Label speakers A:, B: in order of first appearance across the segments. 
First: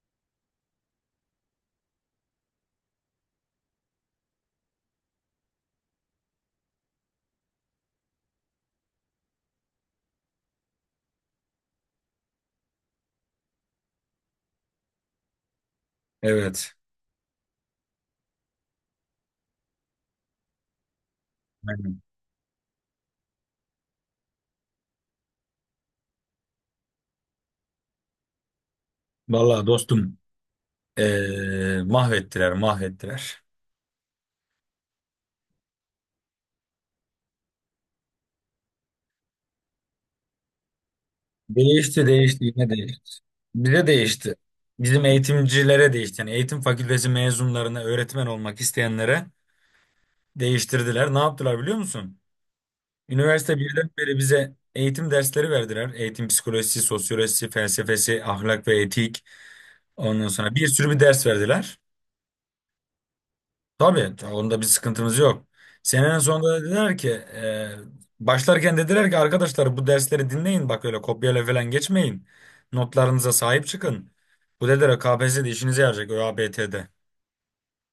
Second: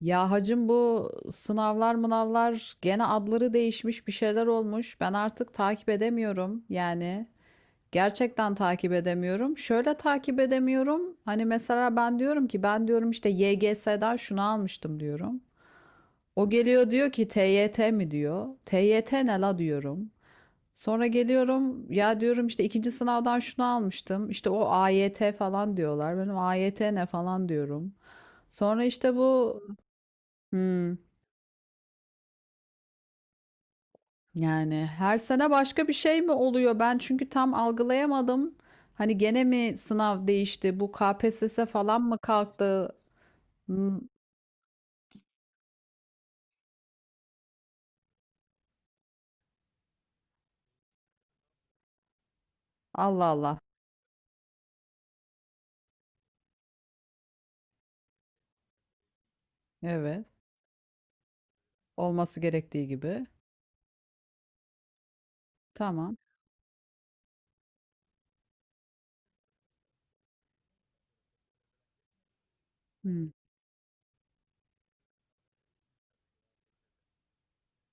A: Ya hacım bu sınavlar mınavlar gene adları değişmiş bir şeyler olmuş. Ben artık takip edemiyorum yani. Gerçekten takip edemiyorum. Şöyle takip edemiyorum. Hani mesela ben diyorum ki ben diyorum işte YGS'den şunu almıştım diyorum. O
B: Evet.
A: geliyor diyor ki TYT mi diyor. TYT ne la diyorum. Sonra geliyorum
B: Aynen.
A: ya diyorum işte ikinci sınavdan şunu almıştım. İşte o AYT falan diyorlar. Benim AYT ne falan diyorum. Sonra işte bu...
B: Vallahi dostum
A: Hmm.
B: mahvettiler mahvettiler.
A: Yani her sene başka bir şey mi oluyor? Ben çünkü tam algılayamadım. Hani gene mi sınav değişti? Bu KPSS falan
B: Değişti
A: mı
B: değişti yine
A: kalktı?
B: değişti. Bize
A: Hmm,
B: değişti. Bizim eğitimcilere değişti. Yani eğitim fakültesi mezunlarına öğretmen olmak isteyenlere değiştirdiler. Ne yaptılar biliyor musun?
A: Allah
B: Üniversite
A: Allah.
B: birden beri bize eğitim dersleri verdiler. Eğitim psikolojisi, sosyolojisi, felsefesi, ahlak ve etik.
A: Evet.
B: Ondan sonra bir sürü bir ders verdiler.
A: Olması gerektiği gibi.
B: Tabii onda bir sıkıntımız yok.
A: Tamam.
B: Senenin sonunda dediler ki başlarken dediler ki arkadaşlar bu dersleri dinleyin, bak öyle kopyayla falan geçmeyin.
A: Hmm.
B: Notlarınıza sahip çıkın. Bu dediler KPSS'de işinize yarayacak, ÖABT'de.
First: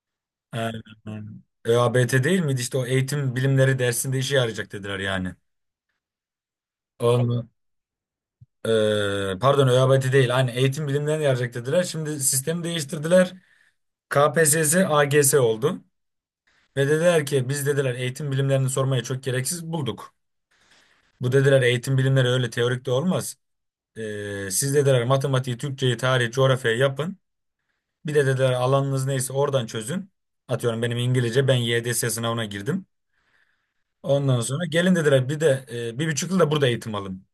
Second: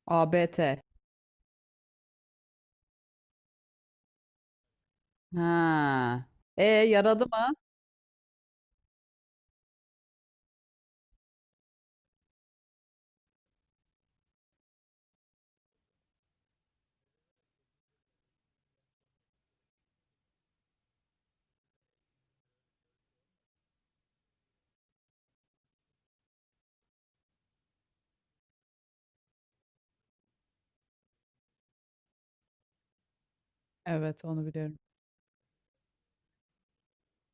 A: A B T.
B: Aynen. ÖABT değil miydi, işte o eğitim bilimleri dersinde işe yarayacak dediler yani.
A: Ha. E, yaradı
B: Onu,
A: mı?
B: pardon ÖABT değil, hani eğitim bilimlerine yarayacak dediler. Şimdi sistemi değiştirdiler. KPSS AGS oldu. Ve dediler ki biz dediler, eğitim bilimlerini sormaya çok gereksiz bulduk. Bu dediler, eğitim bilimleri öyle teorik de olmaz. Siz dediler, matematiği, Türkçeyi, tarihi, coğrafyayı yapın. Bir de dediler alanınız neyse oradan çözün. Atıyorum benim İngilizce, ben YDS sınavına girdim.
A: Evet,
B: Ondan
A: onu
B: sonra
A: biliyorum.
B: gelin dediler, bir de bir buçuk yıl da burada eğitim alın.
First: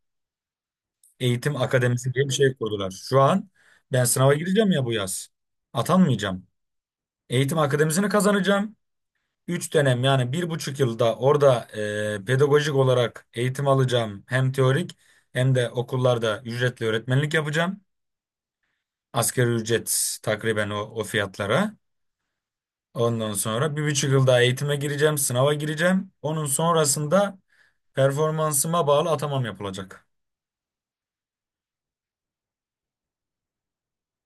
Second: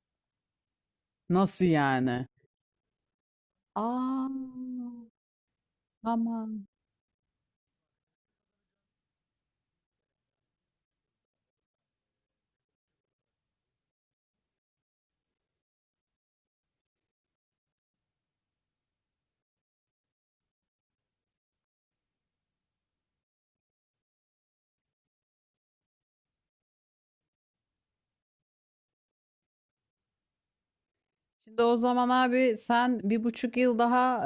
B: Eğitim
A: Nasıl
B: akademisi diye
A: yani?
B: bir şey kurdular. Şu an ben
A: Aa,
B: sınava gireceğim ya bu yaz. Atanmayacağım.
A: tamam.
B: Eğitim akademisini kazanacağım. 3 dönem, yani 1,5 yılda orada pedagojik olarak eğitim alacağım, hem teorik hem de okullarda ücretli öğretmenlik yapacağım. Asgari ücret takriben o fiyatlara. Ondan sonra 1,5 yıl daha eğitime gireceğim, sınava gireceğim. Onun sonrasında performansıma bağlı atamam yapılacak.
A: Şimdi o zaman abi sen 1,5 yıl daha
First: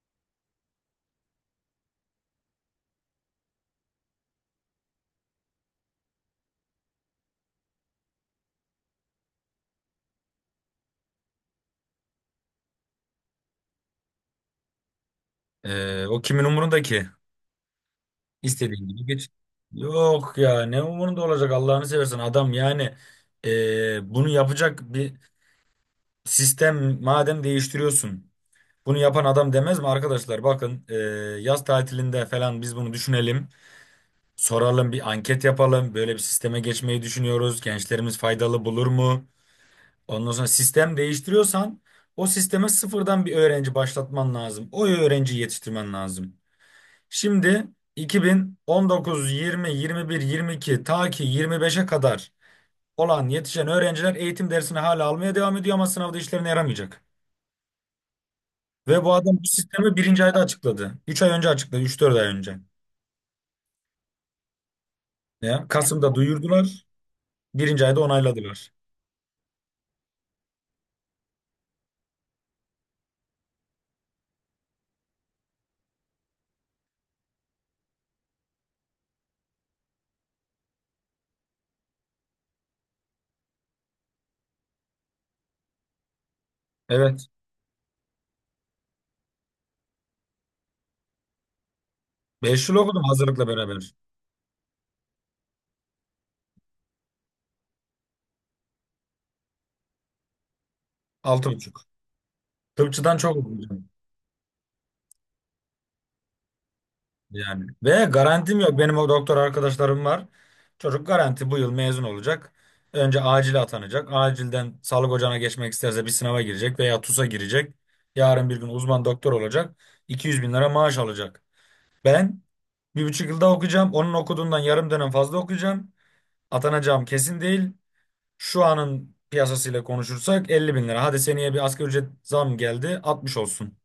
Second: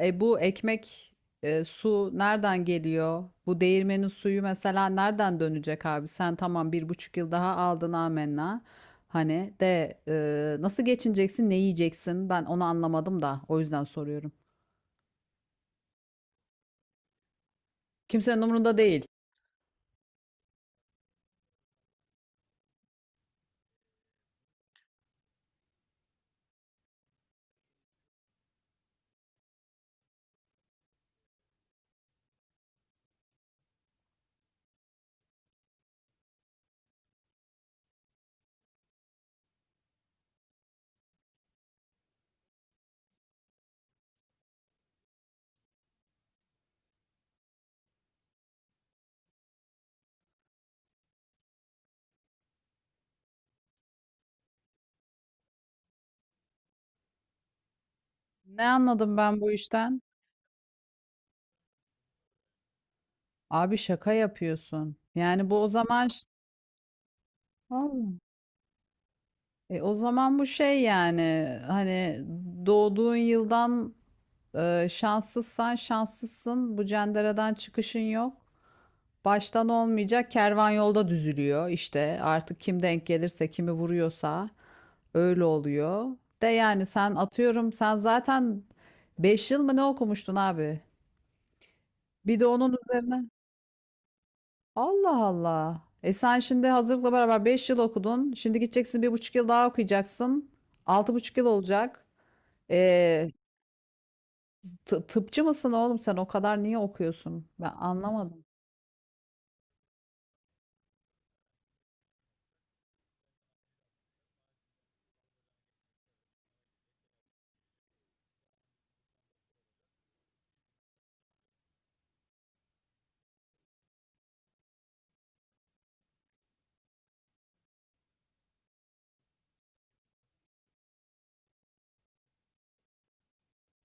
A: bu ekmek su nereden geliyor? Bu değirmenin suyu mesela nereden dönecek abi? Sen tamam bir buçuk yıl daha aldın amenna. Hani de nasıl geçineceksin, ne yiyeceksin? Ben onu anlamadım da o yüzden soruyorum.
B: O kimin umurunda ki?
A: Kimsenin umurunda
B: İstediğin
A: değil.
B: gibi geç. Yok ya, ne umurunda olacak Allah'ını seversen adam yani, bunu yapacak bir sistem madem değiştiriyorsun. Bunu yapan adam demez mi arkadaşlar? Bakın, yaz tatilinde falan biz bunu düşünelim. Soralım, bir anket yapalım. Böyle bir sisteme geçmeyi düşünüyoruz. Gençlerimiz faydalı bulur mu? Ondan sonra sistem değiştiriyorsan o sisteme sıfırdan bir öğrenci başlatman lazım. O öğrenciyi yetiştirmen lazım. Şimdi 2019, 20, 21, 22, ta ki 25'e kadar olan yetişen öğrenciler eğitim dersini hala almaya devam ediyor ama sınavda işlerine yaramayacak.
A: Ne
B: Ve bu
A: anladım
B: adam
A: ben
B: bu
A: bu
B: sistemi
A: işten?
B: birinci ayda açıkladı. 3 ay önce açıkladı. 3-4 ay önce.
A: Abi şaka yapıyorsun. Yani bu o
B: Ya,
A: zaman...
B: Kasım'da duyurdular. Birinci ayda
A: Vallahi.
B: onayladılar.
A: E, o zaman bu şey yani hani doğduğun yıldan şanssızsan şanssızsın. Bu cenderadan çıkışın yok. Baştan olmayacak. Kervan yolda düzülüyor İşte Artık kim denk gelirse, kimi vuruyorsa öyle oluyor. De yani sen
B: Evet.
A: atıyorum sen zaten 5 yıl mı ne okumuştun abi? Bir de
B: Beş
A: onun
B: yıl okudum
A: üzerine.
B: hazırlıkla beraber.
A: Allah Allah. E, sen şimdi hazırlıkla beraber 5 yıl okudun. Şimdi gideceksin 1,5 yıl daha okuyacaksın. 6,5 yıl
B: 6,5.
A: olacak.
B: Tıpçıdan
A: E,
B: çok okudum.
A: tıpçı mısın oğlum sen? O kadar niye okuyorsun?
B: Yani.
A: Ben
B: Ve
A: anlamadım.
B: garantim yok. Benim o doktor arkadaşlarım var. Çocuk garanti bu yıl mezun olacak. Önce acile atanacak. Acilden sağlık ocağına geçmek isterse bir sınava girecek veya TUS'a girecek. Yarın bir gün uzman doktor olacak. 200.000 lira maaş alacak. Ben 1,5 yılda okuyacağım. Onun okuduğundan yarım dönem fazla okuyacağım. Atanacağım kesin değil. Şu anın piyasasıyla konuşursak 50 bin lira. Hadi seneye bir asgari ücret zam geldi, 60 olsun.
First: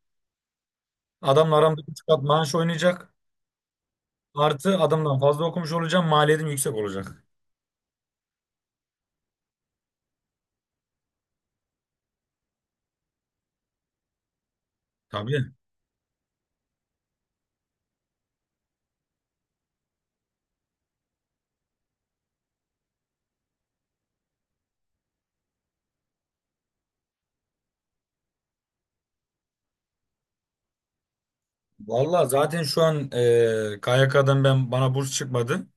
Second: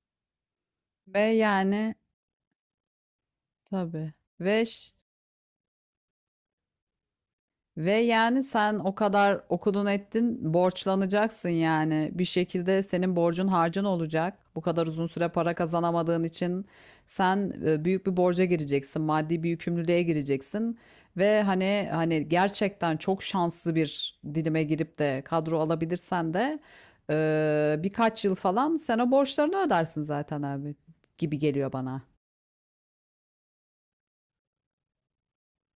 A: Ve
B: Adamla aramda
A: yani
B: 3 kat maaş oynayacak.
A: tabii. Ve
B: Artı
A: ş-
B: adamdan fazla okumuş olacağım. Maliyetim yüksek olacak.
A: ve yani sen o kadar okudun ettin borçlanacaksın yani. Bir şekilde senin borcun harcın olacak. Bu kadar uzun süre
B: Tabii.
A: para kazanamadığın için sen büyük bir borca gireceksin. Maddi bir yükümlülüğe gireceksin. Ve hani gerçekten çok şanslı bir dilime girip de kadro alabilirsen de birkaç yıl falan sen o borçlarını ödersin zaten abi gibi geliyor bana.
B: Vallahi zaten şu an KYK'dan, ben bana burs çıkmadı.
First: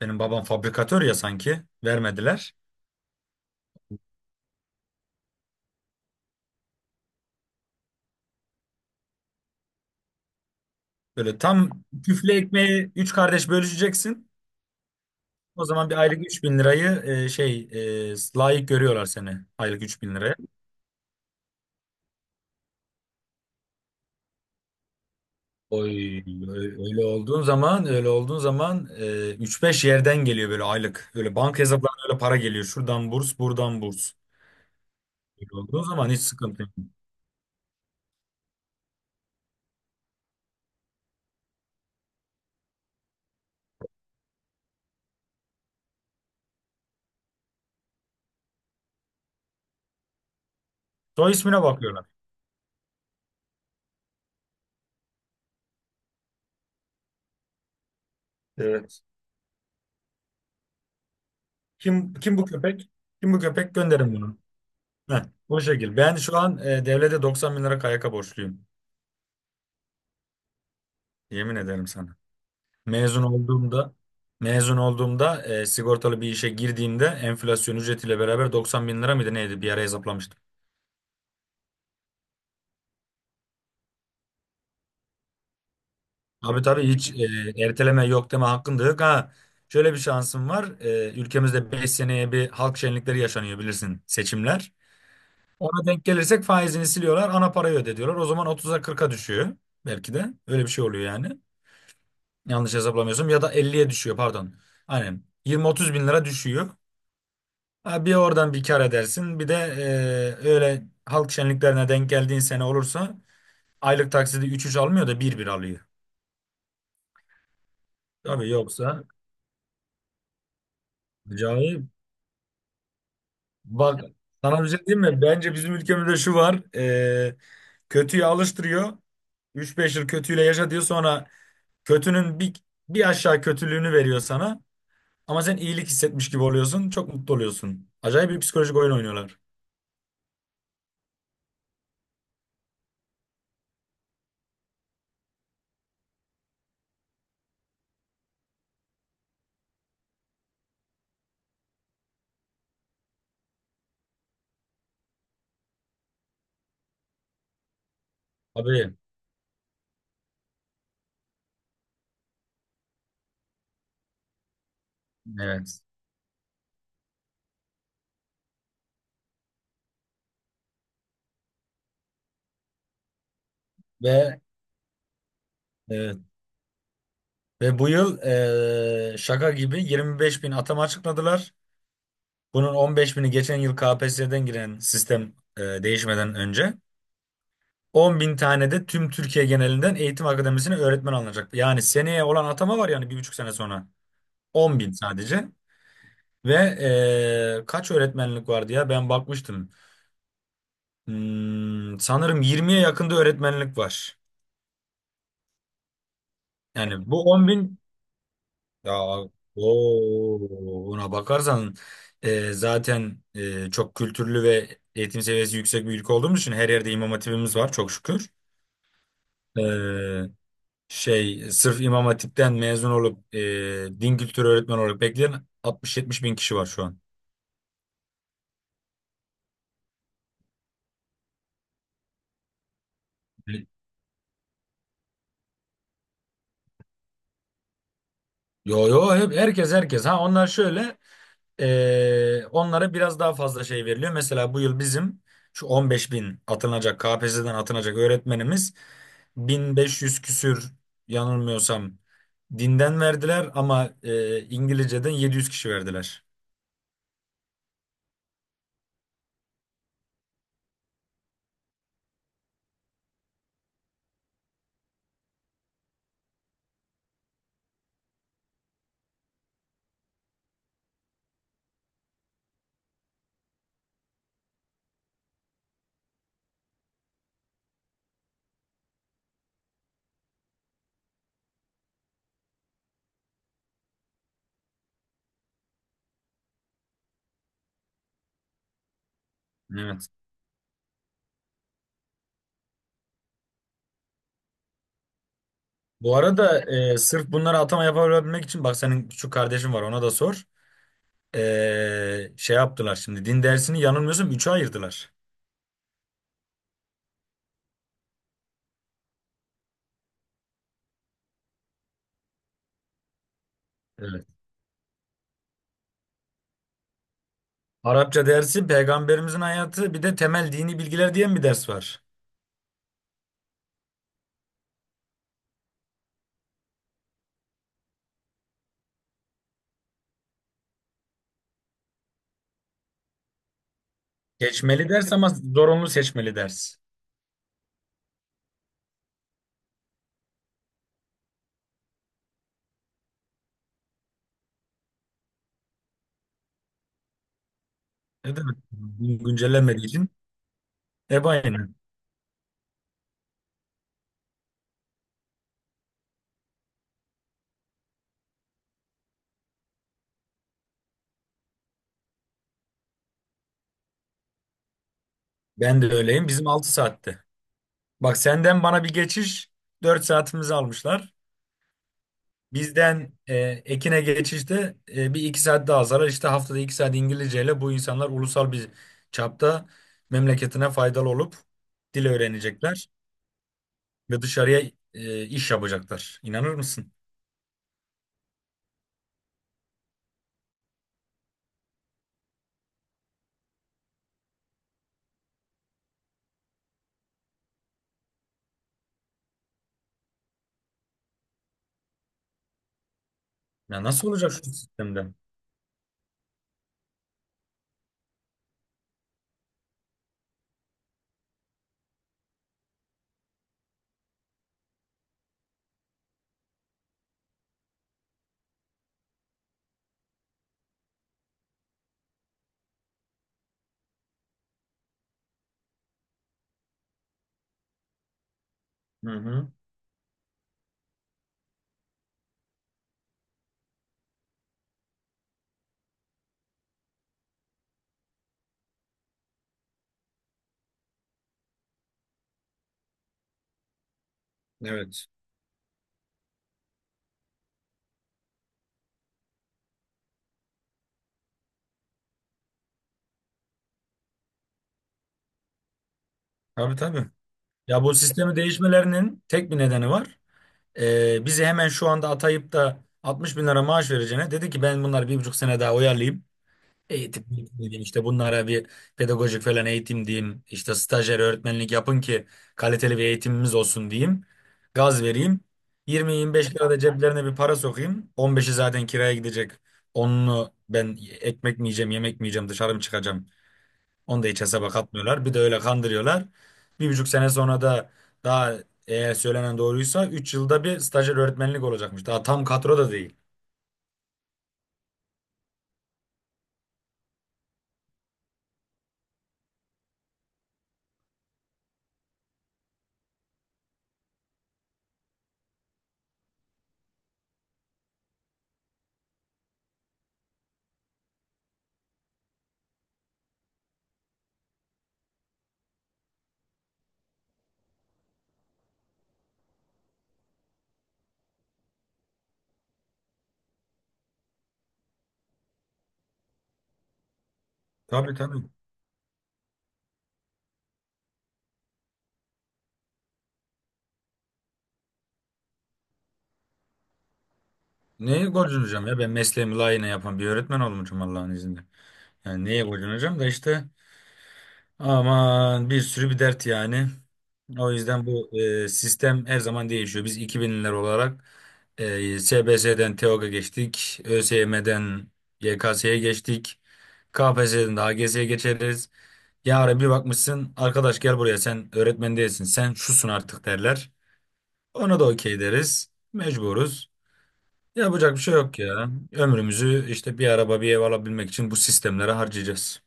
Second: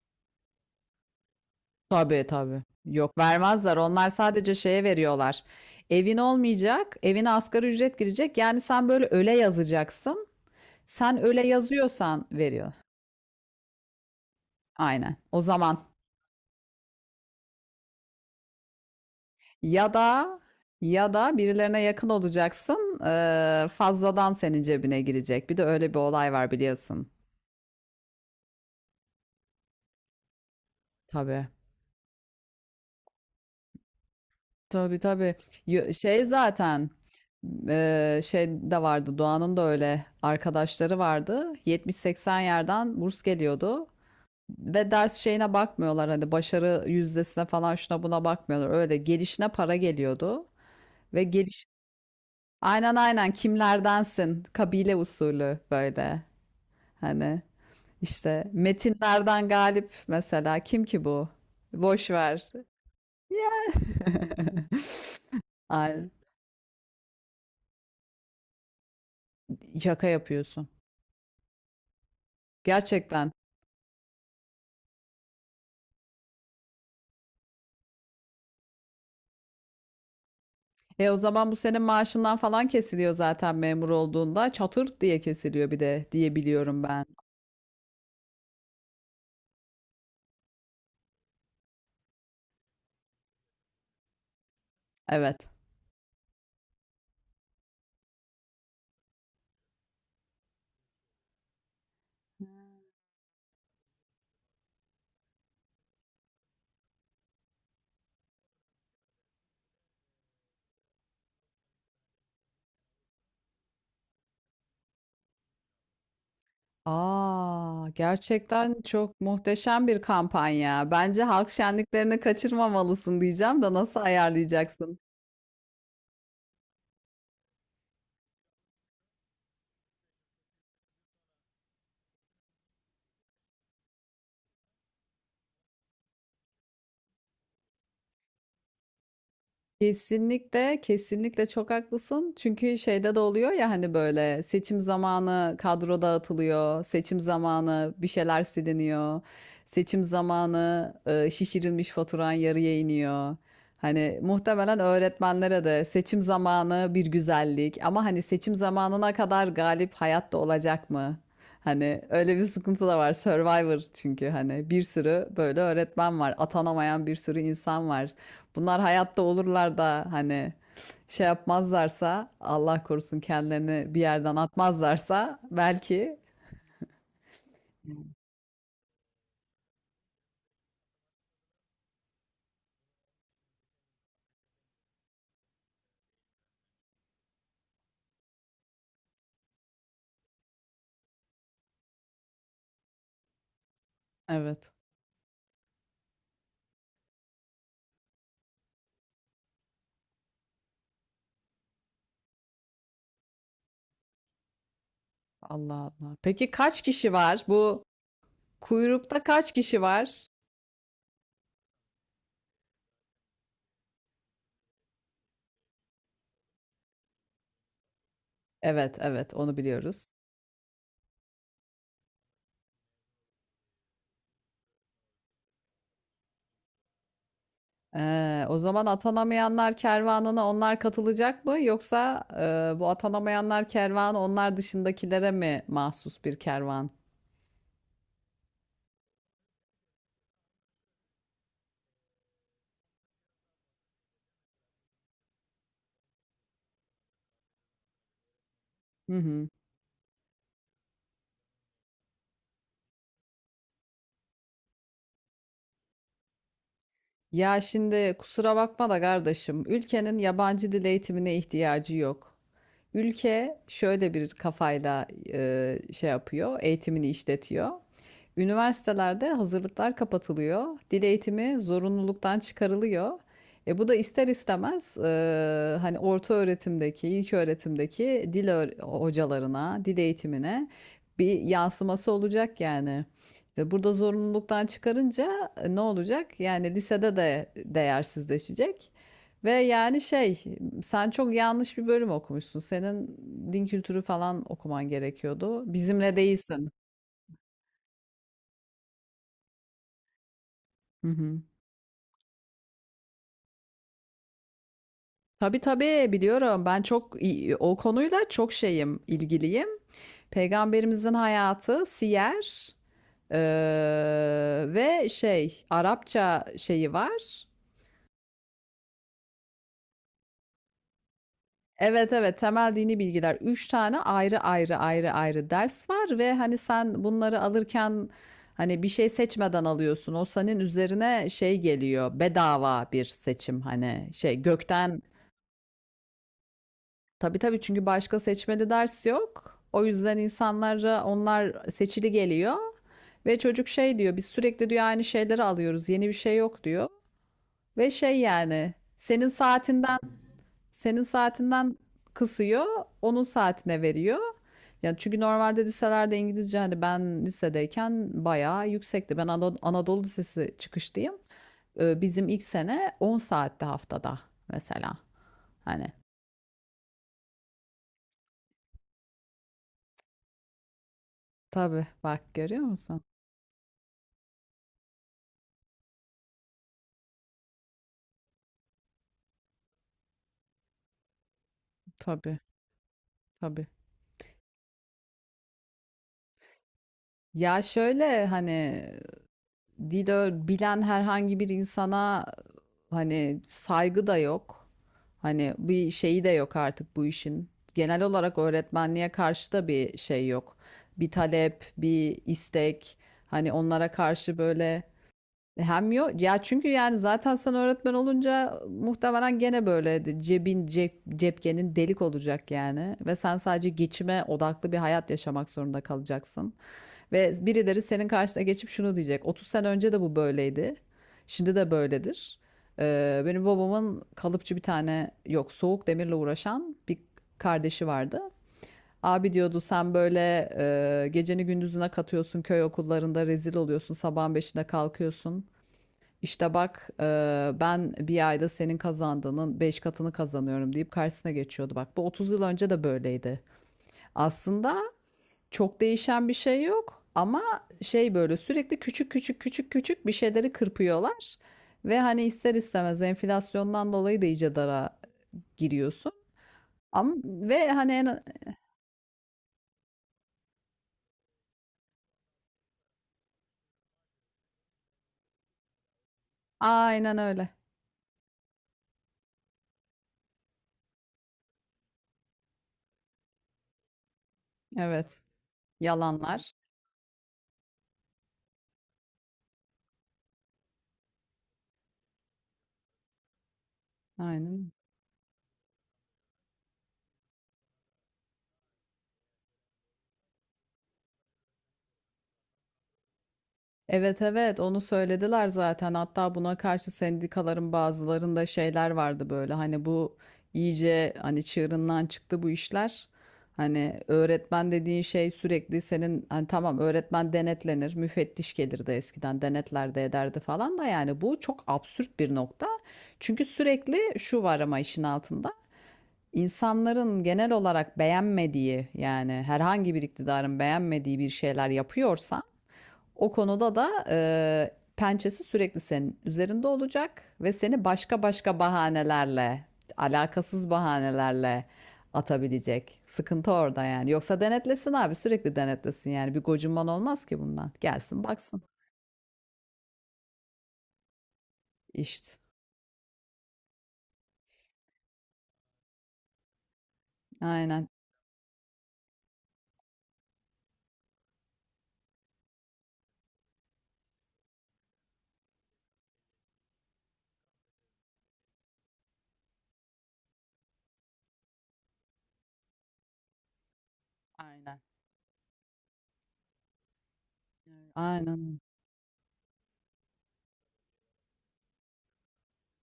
B: Benim babam fabrikatör ya sanki.
A: Tabii,
B: Vermediler.
A: tabii. Yok, vermezler. Onlar sadece şeye veriyorlar. Evin olmayacak, evine asgari ücret girecek. Yani sen böyle öyle yazacaksın. Sen
B: Böyle
A: öyle
B: tam
A: yazıyorsan
B: küflü
A: veriyor.
B: ekmeği 3 kardeş bölüşeceksin.
A: Aynen. O
B: O
A: zaman
B: zaman bir aylık 3.000 lirayı layık görüyorlar seni, aylık
A: ya
B: 3000
A: da
B: liraya.
A: ya da birilerine yakın olacaksın. Fazladan senin cebine girecek. Bir de öyle bir
B: Oy
A: olay var
B: öyle
A: biliyorsun.
B: olduğun zaman, 3-5 yerden geliyor böyle aylık. Öyle
A: Tabii.
B: banka hesaplarına öyle para geliyor. Şuradan burs, buradan burs.
A: Tabii, tabii.
B: Öyle olduğun zaman hiç
A: Şey
B: sıkıntı yok.
A: zaten şey de vardı. Doğan'ın da öyle arkadaşları vardı. 70-80 yerden burs geliyordu. Ve ders şeyine bakmıyorlar hani başarı yüzdesine falan şuna buna bakmıyorlar. Öyle gelişine para geliyordu ve
B: Soy ismine
A: geliş
B: bakıyorlar.
A: aynen, aynen, kimlerdensin, kabile usulü böyle hani işte
B: Evet.
A: metinlerden Galip mesela kim ki bu? Boş
B: Kim
A: ver.
B: bu köpek? Kim bu
A: Ya.
B: köpek? Gönderin bunu. Heh, bu şekil.
A: Ay,
B: Ben şu an devlete 90 bin lira KYK borçluyum.
A: şaka yapıyorsun.
B: Yemin ederim sana. Mezun
A: Gerçekten.
B: olduğumda mezun olduğumda sigortalı bir işe girdiğimde enflasyon ücretiyle beraber 90 bin lira mıydı neydi, bir ara hesaplamıştım.
A: E, o zaman bu senin maaşından falan kesiliyor zaten memur olduğunda. Çatır diye kesiliyor bir de diye
B: Abi
A: biliyorum
B: tabii,
A: ben.
B: hiç erteleme yok, deme hakkın da yok. Ha, şöyle bir şansım var. Ülkemizde 5 seneye bir halk şenlikleri yaşanıyor, bilirsin, seçimler.
A: Evet.
B: Ona denk gelirsek faizini siliyorlar, ana parayı ödediyorlar. O zaman 30'a, 40'a düşüyor, belki de öyle bir şey oluyor yani. Yanlış hesaplamıyorsam ya da 50'ye düşüyor, pardon. Aynen 20-30 bin lira düşüyor. Ha, bir oradan bir kar edersin. Bir de öyle halk şenliklerine denk geldiğin sene olursa aylık taksidi üç üç almıyor da bir bir alıyor.
A: A!
B: Tabii
A: Gerçekten
B: yoksa
A: çok muhteşem bir kampanya. Bence halk
B: acayip.
A: şenliklerini kaçırmamalısın diyeceğim de nasıl
B: Bak, sana bir şey
A: ayarlayacaksın?
B: diyeyim mi? Bence bizim ülkemizde şu var. Kötüyü alıştırıyor. 3-5 yıl kötüyle yaşa diyor. Sonra kötünün bir aşağı kötülüğünü veriyor sana. Ama sen iyilik hissetmiş gibi oluyorsun. Çok mutlu oluyorsun. Acayip bir psikolojik oyun oynuyorlar.
A: Kesinlikle, kesinlikle çok haklısın. Çünkü şeyde de oluyor ya hani böyle seçim zamanı kadro dağıtılıyor, seçim zamanı bir şeyler siliniyor, seçim zamanı şişirilmiş faturan yarıya iniyor. Hani muhtemelen öğretmenlere de seçim zamanı bir güzellik ama hani seçim
B: Tabii.
A: zamanına kadar Galip hayatta olacak mı? Hani öyle bir sıkıntı da var. Survivor çünkü hani bir sürü böyle
B: Evet.
A: öğretmen var, atanamayan bir sürü insan var. Bunlar hayatta olurlar da hani şey yapmazlarsa Allah korusun kendilerini bir yerden
B: Ve
A: atmazlarsa
B: evet.
A: belki.
B: Ve bu yıl şaka gibi 25 bin atama açıkladılar. Bunun 15 bini geçen yıl KPSS'den giren sistem, değişmeden önce. 10 bin tane de tüm Türkiye genelinden eğitim akademisine öğretmen alınacak. Yani seneye olan atama var, yani 1,5 sene sonra.
A: Evet.
B: 10 bin sadece. Ve kaç öğretmenlik vardı ya, ben bakmıştım. Sanırım 20'ye yakında öğretmenlik var.
A: Allah Allah. Peki kaç
B: Yani
A: kişi
B: bu
A: var?
B: 10.000.
A: Bu
B: Ya
A: kuyrukta kaç
B: o
A: kişi var?
B: ona bakarsan, zaten çok kültürlü ve eğitim seviyesi yüksek bir ülke olduğumuz için her yerde imam hatibimiz var, çok şükür.
A: Evet, evet, onu biliyoruz.
B: E, Şey sırf imam hatipten mezun olup din kültürü öğretmeni olarak bekleyen 60-70 bin kişi var şu an.
A: O zaman atanamayanlar kervanına onlar katılacak mı yoksa bu
B: E,
A: atanamayanlar kervanı onlar dışındakilere mi mahsus bir kervan?
B: Yo yo, hep herkes herkes. Ha, onlar şöyle. Onlara biraz daha fazla şey veriliyor. Mesela bu yıl bizim şu 15 bin atılacak KPSS'den atılacak öğretmenimiz
A: Hı hı.
B: 1500 küsür, yanılmıyorsam, dinden verdiler ama İngilizceden 700 kişi verdiler.
A: Ya şimdi kusura bakma da kardeşim, ülkenin yabancı dil eğitimine ihtiyacı yok. Ülke şöyle bir kafayla şey yapıyor, eğitimini işletiyor. Üniversitelerde hazırlıklar kapatılıyor, dil eğitimi zorunluluktan çıkarılıyor. E, bu da ister istemez hani orta öğretimdeki, ilk öğretimdeki dil hocalarına, dil eğitimine bir yansıması olacak yani. İşte burada zorunluluktan çıkarınca ne olacak? Yani lisede de değersizleşecek. Ve yani
B: Evet.
A: şey, sen çok yanlış bir bölüm okumuşsun. Senin din kültürü falan okuman gerekiyordu. Bizimle
B: Bu arada
A: değilsin.
B: sırf bunlara atama yapabilmek için, bak, senin şu kardeşin var, ona da sor.
A: Hı hı.
B: Şey yaptılar, şimdi din dersini yanılmıyorsam 3'e ayırdılar.
A: Tabii, tabii, biliyorum. Ben çok o konuyla çok şeyim, ilgiliyim. Peygamberimizin hayatı, siyer, eee,
B: Evet.
A: ve şey Arapça şeyi var.
B: Arapça dersi, peygamberimizin hayatı, bir de temel dini bilgiler diye bir ders var.
A: Evet, evet. Temel dini bilgiler. Üç tane ayrı ayrı ayrı ayrı ders var ve hani sen bunları alırken hani bir şey seçmeden alıyorsun. O senin üzerine şey geliyor. Bedava bir seçim hani şey
B: Geçmeli
A: gökten.
B: ders ama zorunlu seçmeli ders.
A: Tabii, tabii, çünkü başka seçmeli ders yok. O yüzden insanlara onlar seçili geliyor ve çocuk şey diyor biz sürekli diyor aynı şeyleri alıyoruz. Yeni bir şey yok diyor. Ve şey
B: Ne demek?
A: yani senin
B: Güncellenmediği
A: saatinden
B: için.
A: Senin
B: Hep aynı.
A: saatinden kısıyor, onun saatine veriyor. Yani çünkü normalde liselerde İngilizce hani ben lisedeyken bayağı yüksekti. Ben Anadolu Lisesi çıkışlıyım. Bizim ilk sene 10 saatte haftada mesela.
B: Ben de
A: Hani
B: öyleyim. Bizim 6 saatte. Bak, senden bana bir geçiş 4 saatimizi almışlar.
A: tabii bak görüyor musun?
B: Bizden Ekin'e geçişte 1-2 saat daha zarar. İşte haftada 2 saat İngilizceyle bu insanlar ulusal bir çapta memleketine faydalı olup dil
A: Tabii,
B: öğrenecekler
A: tabii.
B: ve dışarıya iş yapacaklar. İnanır mısın?
A: Ya şöyle hani dil bilen herhangi bir insana hani saygı da yok. Hani bir şeyi de yok artık bu işin. Genel olarak öğretmenliğe karşı da bir şey yok. Bir talep, bir istek. Hani
B: Ya
A: onlara
B: nasıl olacak
A: karşı
B: şu
A: böyle
B: sistemden?
A: hem yok. Ya çünkü yani zaten sen öğretmen olunca muhtemelen gene böyle cebin cep, cepkenin delik olacak yani. Ve sen sadece geçime odaklı bir hayat yaşamak zorunda kalacaksın. Ve birileri senin karşına geçip şunu diyecek. 30 sene önce de bu böyleydi. Şimdi de böyledir. Benim babamın kalıpçı bir tane yok soğuk demirle uğraşan bir kardeşi vardı.
B: Hı
A: Abi
B: hı.
A: diyordu sen böyle geceni gündüzüne katıyorsun köy okullarında rezil oluyorsun sabahın beşinde kalkıyorsun. İşte bak, ben bir ayda senin kazandığının 5 katını kazanıyorum deyip karşısına geçiyordu. Bak bu 30 yıl önce de böyleydi. Aslında
B: Evet.
A: çok değişen bir şey yok ama şey böyle sürekli küçük küçük küçük küçük bir şeyleri kırpıyorlar. Ve hani ister istemez enflasyondan dolayı da iyice dara giriyorsun.
B: Tabii tabii.
A: Ama
B: Ya,
A: hani
B: bu sistemi değişmelerinin tek bir nedeni var. Bizi hemen şu anda atayıp da 60 bin lira maaş vereceğine dedi ki ben bunları 1,5 sene daha oyalayayım.
A: aynen
B: Eğitim,
A: öyle.
B: eğitim diyeyim, işte bunlara bir pedagojik falan eğitim diyeyim. İşte stajyer öğretmenlik yapın ki kaliteli bir eğitimimiz olsun diyeyim. Gaz
A: Evet.
B: vereyim. 20-25
A: Yalanlar.
B: lira da ceplerine bir para sokayım. 15'i zaten kiraya gidecek. Onunu ben ekmek mi yiyeceğim, yemek mi yiyeceğim, dışarı mı çıkacağım? Onu da hiç hesaba
A: Aynen.
B: katmıyorlar. Bir de öyle kandırıyorlar. 1,5 sene sonra da, daha, eğer söylenen doğruysa 3 yılda bir stajyer öğretmenlik olacakmış. Daha tam kadro da değil.
A: Evet, evet, onu söylediler zaten hatta buna karşı sendikaların bazılarında şeyler vardı böyle hani bu iyice hani çığırından çıktı bu işler. Hani öğretmen dediğin şey sürekli senin hani tamam öğretmen denetlenir müfettiş gelirdi eskiden denetler de ederdi falan da yani bu çok absürt bir nokta. Çünkü sürekli şu var ama işin altında insanların genel olarak beğenmediği yani herhangi bir iktidarın beğenmediği bir şeyler yapıyorsa o konuda da pençesi sürekli senin üzerinde olacak ve seni
B: Tabii
A: başka
B: tabii.
A: başka bahanelerle, alakasız bahanelerle atabilecek. Sıkıntı orada yani. Yoksa denetlesin abi, sürekli denetlesin yani. Bir gocunman olmaz ki bundan. Gelsin
B: Neye
A: baksın.
B: gocunacağım ya, ben mesleğimi layığına yapan bir öğretmen olmuşum Allah'ın izniyle.
A: İşte.
B: Yani neye gocunacağım da işte. Aman, bir sürü bir dert yani. O
A: Aynen.
B: yüzden bu sistem her zaman değişiyor. Biz 2000'ler olarak SBS'den TEOG'a geçtik. ÖSYM'den YKS'ye geçtik. KPSS'den de AGS'ye geçeriz. Yarın bir bakmışsın, arkadaş gel buraya, sen öğretmen değilsin, sen şusun artık, derler.
A: Aynen.
B: Ona da okey deriz. Mecburuz. Yapacak bir şey yok
A: Aynen.
B: ya. Ömrümüzü işte bir araba bir ev alabilmek için bu sistemlere harcayacağız.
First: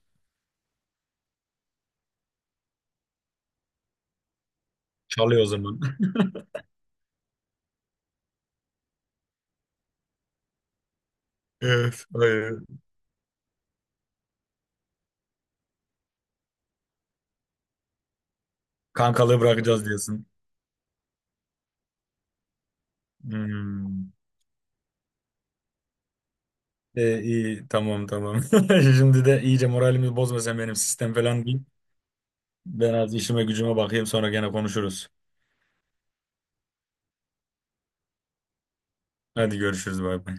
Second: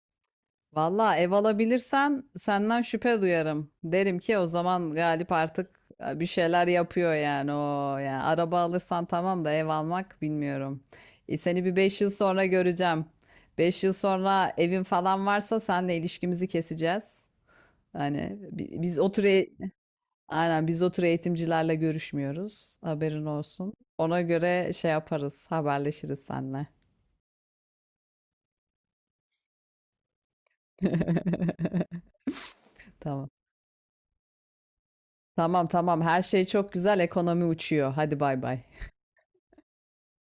A: Valla ev alabilirsen senden şüphe duyarım. Derim ki o zaman Galip
B: Çalıyor o
A: artık
B: zaman.
A: bir şeyler yapıyor yani o yani araba alırsan tamam da ev almak bilmiyorum. E, seni bir 5
B: Evet,
A: yıl sonra
B: hayır.
A: göreceğim. 5 yıl sonra evin falan varsa senle ilişkimizi keseceğiz. Hani biz o tür
B: Kankalığı bırakacağız diyorsun.
A: aynen biz o tür eğitimcilerle görüşmüyoruz. Haberin olsun.
B: Hmm.
A: Ona göre şey yaparız, haberleşiriz senle.
B: E, iyi tamam tamam. Şimdi de iyice moralimi bozma sen benim, sistem falan değil. Ben az
A: Tamam.
B: işime gücüme bakayım, sonra gene konuşuruz.
A: Tamam, tamam, her şey çok güzel, ekonomi uçuyor. Hadi bay bay.
B: Hadi görüşürüz, bay bay.